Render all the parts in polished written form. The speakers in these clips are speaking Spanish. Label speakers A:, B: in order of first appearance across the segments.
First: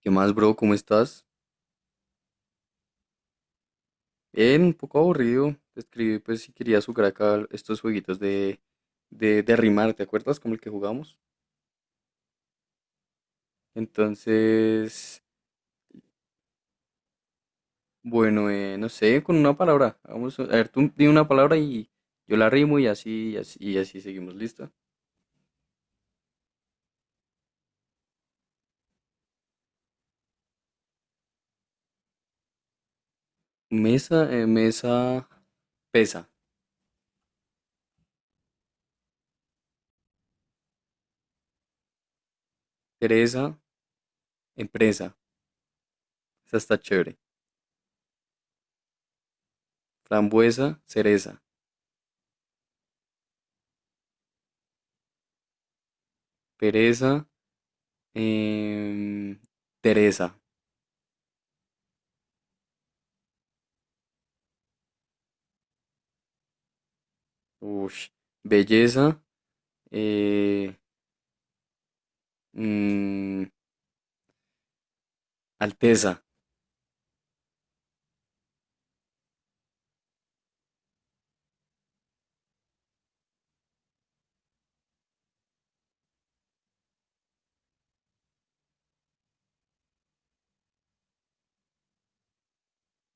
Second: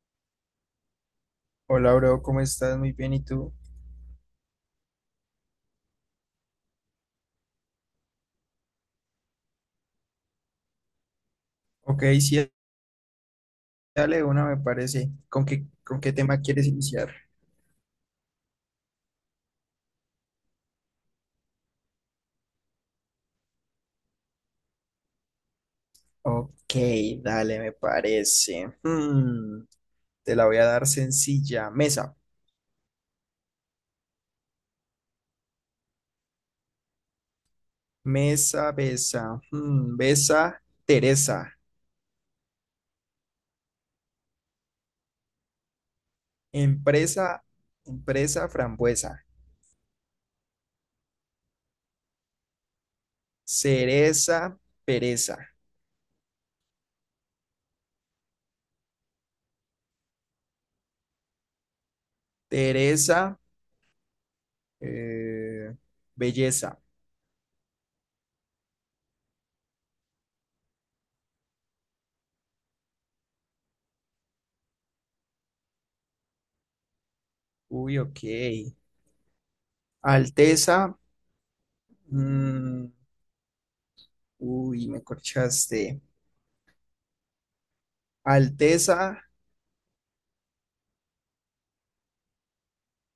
A: ¿Qué más, bro? ¿Cómo estás?
B: Hola, bro, ¿cómo estás? Muy bien, ¿y tú?
A: Bien, un poco aburrido. Te escribí pues si querías jugar acá estos jueguitos de rimar, ¿te acuerdas? Como el que jugamos.
B: Ok, sí, dale una, me parece.
A: Entonces,
B: ¿Con qué tema quieres iniciar?
A: bueno, no sé, con una palabra. Vamos a ver, tú di una palabra y yo la rimo y así, y así, y así seguimos, ¿lista?
B: Ok, dale, me parece. Hmm, te la voy a dar sencilla. Mesa,
A: Mesa, mesa, pesa.
B: mesa, besa. Hmm, besa, Teresa.
A: Pereza, empresa. Esa está chévere.
B: Empresa, empresa, frambuesa.
A: Frambuesa, cereza.
B: Cereza, pereza.
A: Pereza, em, Teresa.
B: Teresa, eh, belleza.
A: Ush. Belleza, Eh, mm, alteza.
B: Uy, ok. Alteza, mm, uy, me corchaste. Alteza,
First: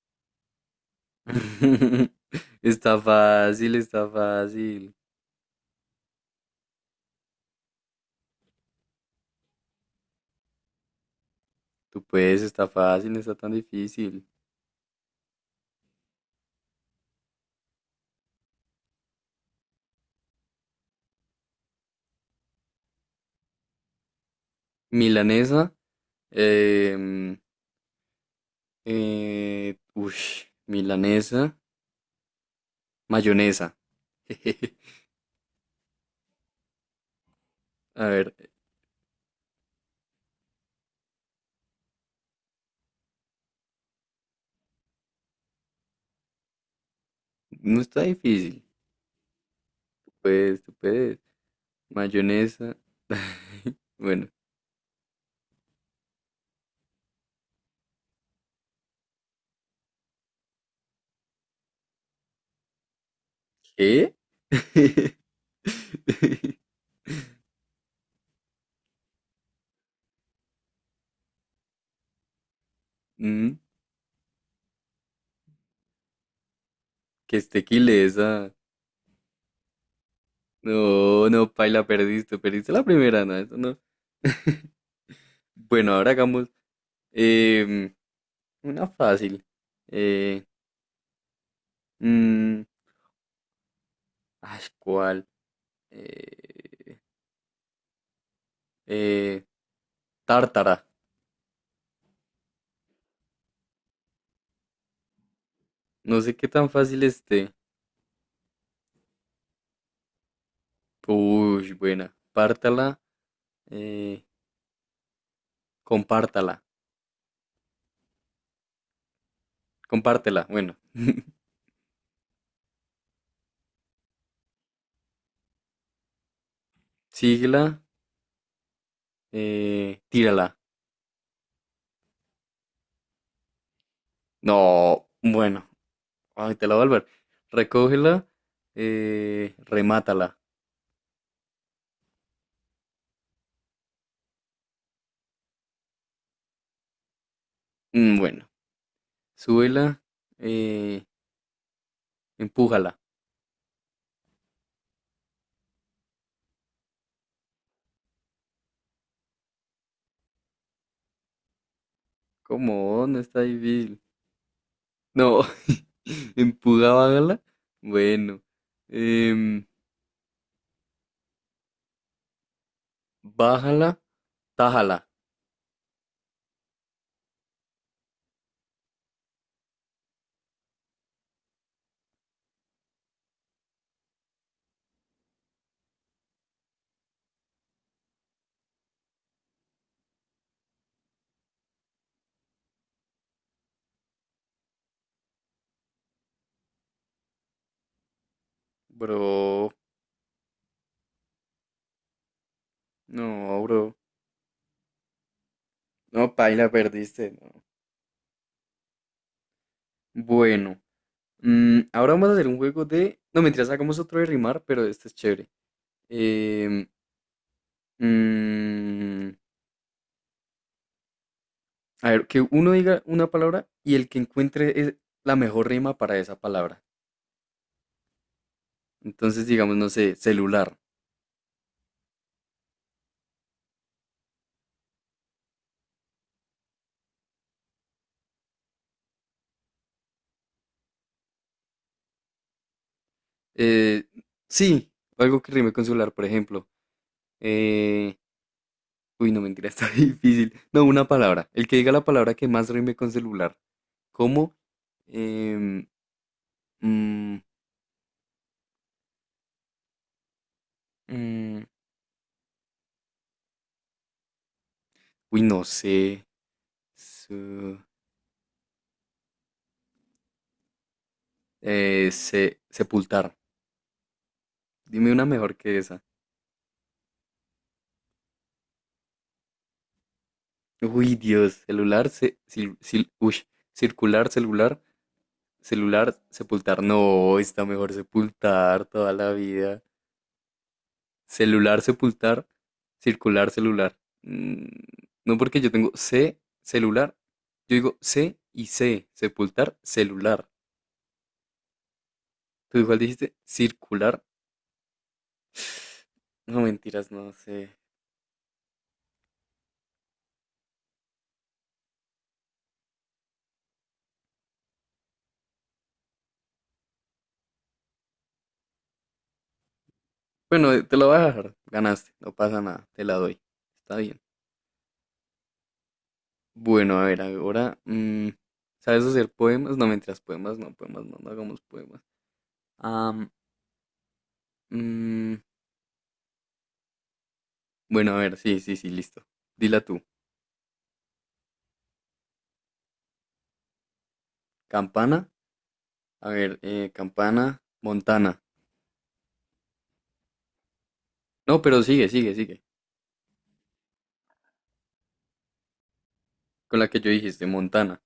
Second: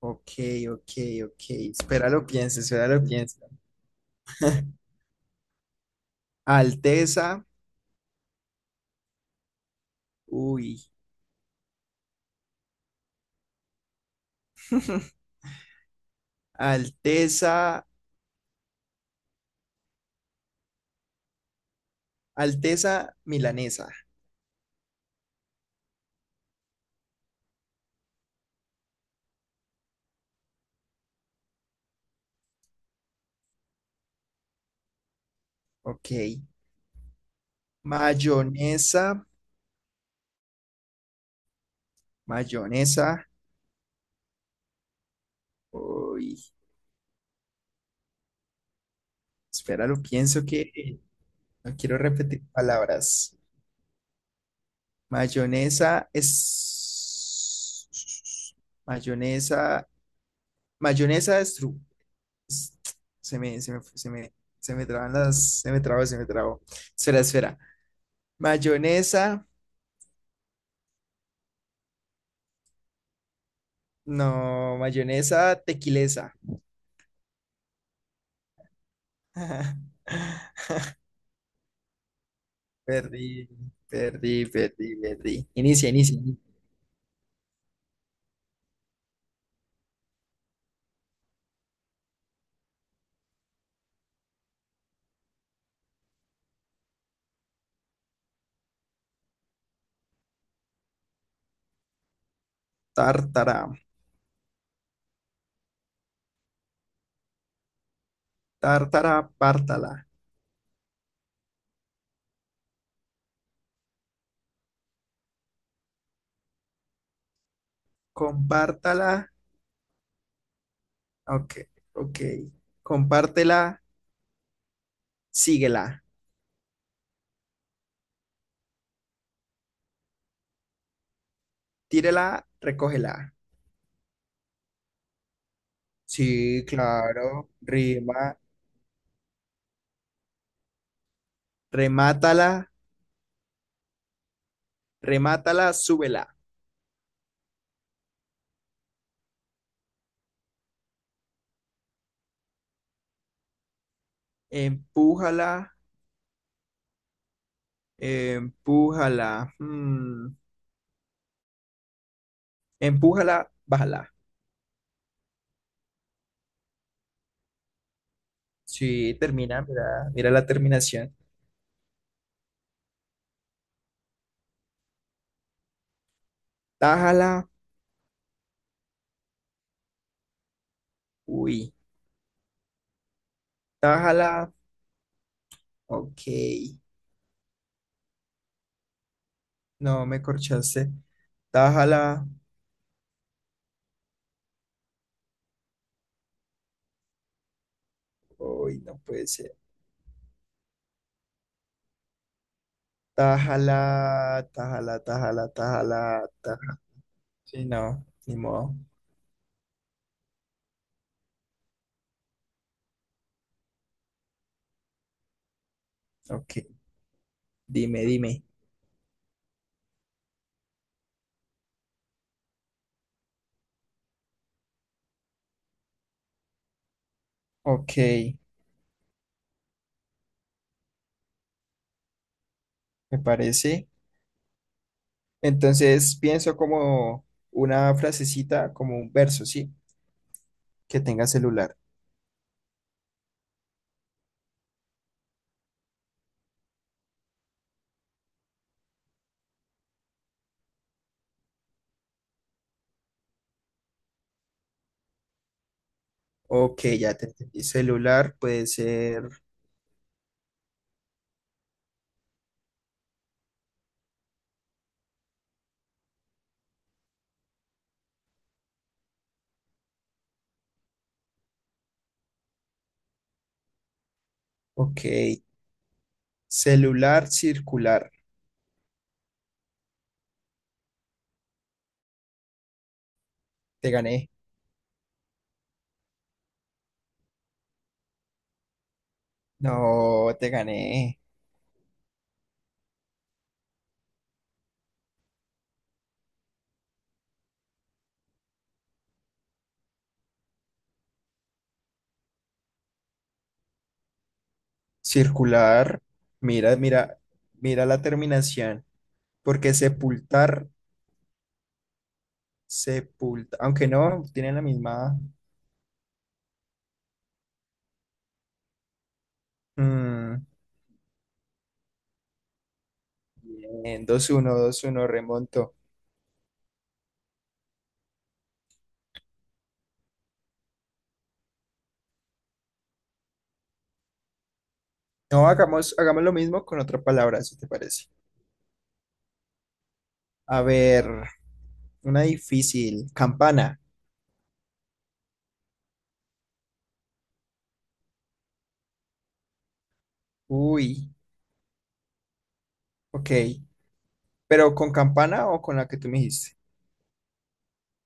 B: ok, ok, ok. Espera, lo pienso, espera,
A: Está
B: lo pienso.
A: fácil, está fácil.
B: Alteza, uy.
A: Tú puedes, está fácil, no está tan difícil.
B: Alteza, Alteza milanesa,
A: Milanesa. em, ush, milanesa. Mayonesa.
B: ok.
A: A ver,
B: Mayonesa, mayonesa, uy.
A: no está difícil.
B: Espera, lo
A: Tú
B: pienso
A: puedes, tú
B: que
A: puedes.
B: no quiero repetir
A: Mayonesa.
B: palabras.
A: Bueno,
B: Mayonesa es. Mayonesa, mayonesa es true. Se me, se me, se
A: ¿qué?
B: me, se me traban las, se me trabó, se me trabó. Espera, espera. Mayonesa,
A: Mm,
B: no, mayonesa tequilesa.
A: que esté quilesa. No, no, paila, perdiste, perdiste la primera,
B: Perdí,
A: no, eso no.
B: perdí, perdí, perdí. Inicia,
A: Bueno, ahora
B: inicia. Inicia.
A: hagamos em, una fácil. Eh, mm, ay, ¿cuál? Eh, eh, tártara.
B: Tártara,
A: No sé qué tan fácil esté.
B: tártara, pártala.
A: Uy, buena. Pártala, eh, compártala,
B: Compártala.
A: compártela, bueno.
B: Ok, ok. Compártela, síguela.
A: Síguela, tírala.
B: Tírela, recógela.
A: No, bueno, ay,
B: Sí,
A: te la voy a volver.
B: claro.
A: Recógela,
B: Rima,
A: remátala.
B: remátala, remátala, súbela.
A: Mm, bueno, súbela, eh, empújala.
B: Empújala, empújala, mm,
A: ¿Cómo? No está
B: empújala,
A: difícil.
B: bájala.
A: No, empuja, bájala. Bueno,
B: Sí, termina,
A: em,
B: mira, mira la terminación.
A: bájala, tájala.
B: Tájala, uy, tájala, ok. No, me corchaste. Tájala, uy, no puede ser.
A: Bro, no,
B: Tájala,
A: bro.
B: tájala, tájala, tájala,
A: No, paila,
B: tájala.
A: perdiste. No.
B: Sí, no, ni modo.
A: Bueno, mm, ahora vamos a hacer un juego de. No, mentiras, sacamos otro de rimar, pero este es chévere.
B: Ok,
A: Em,
B: dime, dime.
A: mm, a ver, que uno diga una palabra y el que encuentre la mejor rima para esa palabra.
B: Ok,
A: Entonces, digamos, no sé, celular.
B: me parece. Entonces pienso como una frasecita, como un verso, ¿sí? Que tenga celular.
A: Eh, sí, algo que rime con celular, por ejemplo. Eh, uy, no mentira, está difícil. No, una palabra. El que diga la palabra que más rime con celular. ¿Cómo? Em,
B: Ok, ya te
A: mm,
B: entendí. Celular puede ser.
A: mm, uy, no sé. Su- sepultar.
B: Ok.
A: Dime una mejor que esa.
B: Celular circular.
A: Uy, Dios. Celular, se, uy,
B: Te
A: circular,
B: gané.
A: celular, celular, sepultar. No, está mejor sepultar toda la vida.
B: No, te gané.
A: Celular, sepultar, circular, celular. Mm, no porque yo tengo C, celular. Yo digo C y C, sepultar, celular. Tú igual dijiste circular.
B: Circular.
A: No
B: Mira,
A: mentiras,
B: mira,
A: no sé.
B: mira la terminación. Porque sepultar, sepulta. Aunque no, tienen la misma. Mm,
A: Bueno, te lo voy a dejar. Ganaste, no pasa nada, te la doy. Está
B: Bien,
A: bien.
B: dos uno 2-1, remonto.
A: Bueno, a ver, ahora, mm, ¿sabes hacer poemas? No mentiras, poemas, no, no hagamos poemas. Am, mm,
B: No, hagamos, hagamos lo mismo con otra palabra, si te parece.
A: bueno, a ver, sí, sí, sí, listo. Dila tú.
B: A ver, una difícil. Campana.
A: Campana. A ver, campana, Montana.
B: Uy,
A: No, pero sigue, sigue, sigue.
B: ok. Pero con campana o con la que tú me dijiste.
A: Con la que yo dijiste, Montana.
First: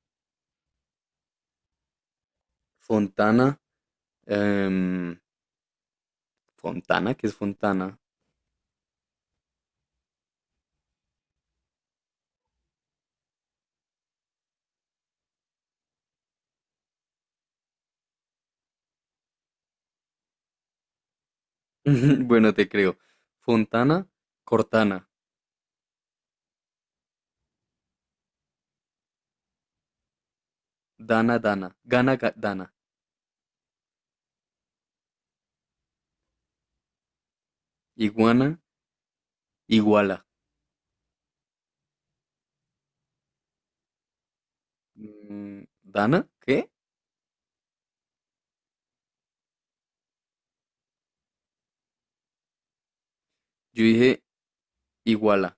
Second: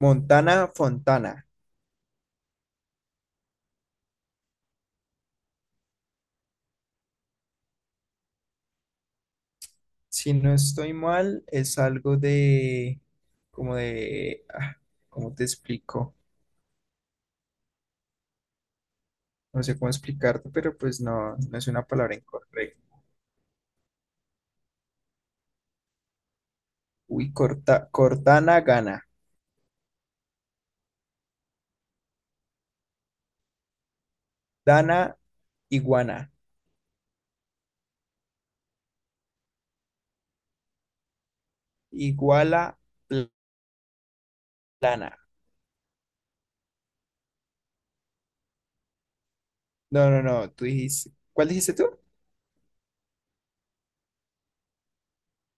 B: Montana Fontana.
A: Fontana, em, Fontana, ¿qué es Fontana?
B: Si no estoy mal, es algo de, como de, ah, ¿cómo te explico? No sé cómo explicarte, pero pues no, no es una palabra
A: Bueno, te
B: incorrecta.
A: creo. Fontana, Cortana,
B: Uy, corta, Cortana gana.
A: Dana, Dana, gana, Dana,
B: Dana iguana.
A: iguana, iguala.
B: Iguala pl- plana.
A: Mm, ¿Dana? ¿Qué?
B: No, no, no, tú dijiste, ¿cuál dijiste tú?
A: Yo dije iguala.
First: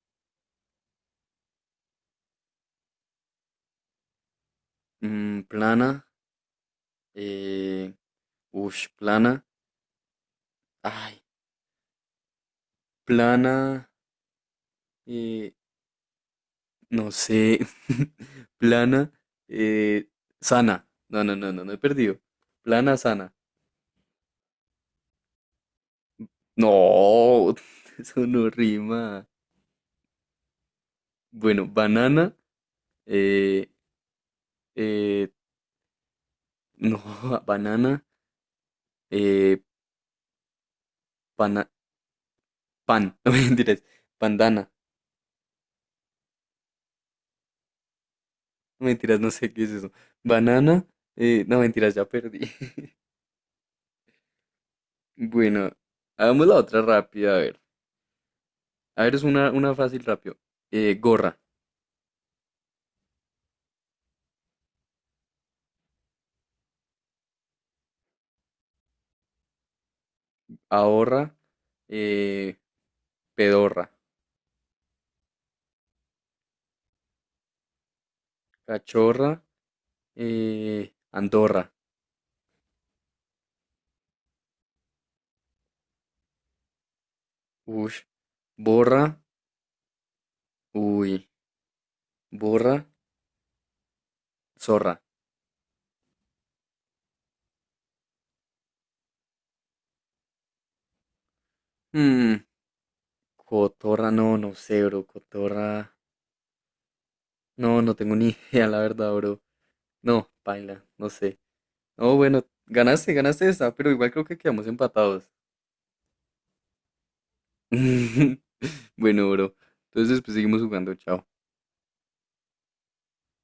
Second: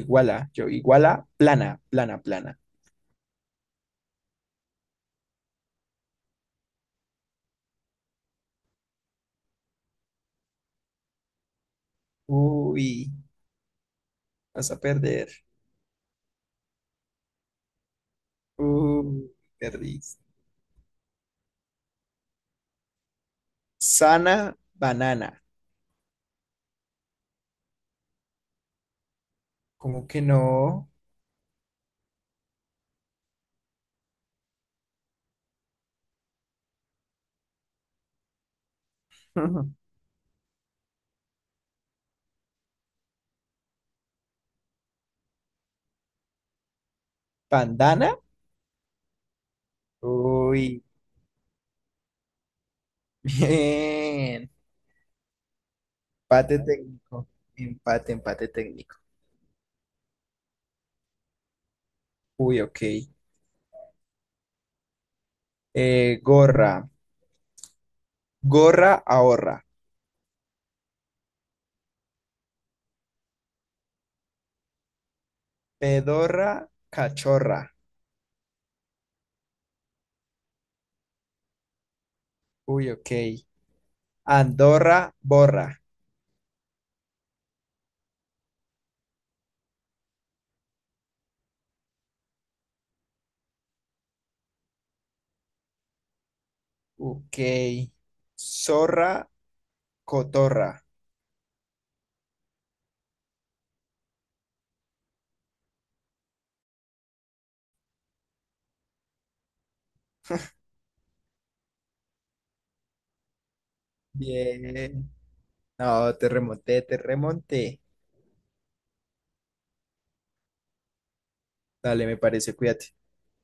B: Iguala, yo, iguala plana, plana, plana.
A: Mm, plana, eh, ush, plana. Ay,
B: Uy,
A: plana,
B: vas a perder.
A: eh, no sé. Plana,
B: Uy, perdí.
A: eh, sana. No, no, no, no, no he perdido. Plana, sana.
B: Sana banana.
A: No, eso no rima.
B: ¿Cómo que no?
A: Bueno, banana, eh, eh, no, banana, eh, pana- no mentiras, pandana,
B: ¿Bandana?
A: no mentiras, no sé qué es eso.
B: Uy,
A: Banana, no mentiras, ya perdí.
B: bien.
A: Bueno, hagamos la
B: Empate
A: otra
B: técnico.
A: rápida, a ver.
B: Empate, empate técnico.
A: A ver, es una fácil rápido. Gorra,
B: Uy, ok. Gorra. Gorra ahorra.
A: ahorra, eh, pedorra.
B: Pedorra cachorra.
A: Cachorra, Andorra,
B: Uy, ok. Andorra borra.
A: ush, borra, uy, borra, zorra.
B: Ok. Zorra cotorra.
A: Mm, cotorra, no, no sé, bro, cotorra, no, no tengo ni idea, la verdad, bro. No, paila, no sé. No, bueno, ganaste, ganaste esta, pero igual creo que quedamos
B: Bien.
A: empatados.
B: No, te remonté, te remonté.
A: Bueno, bro, entonces pues seguimos jugando, chao.
B: Dale, me parece, cuídate.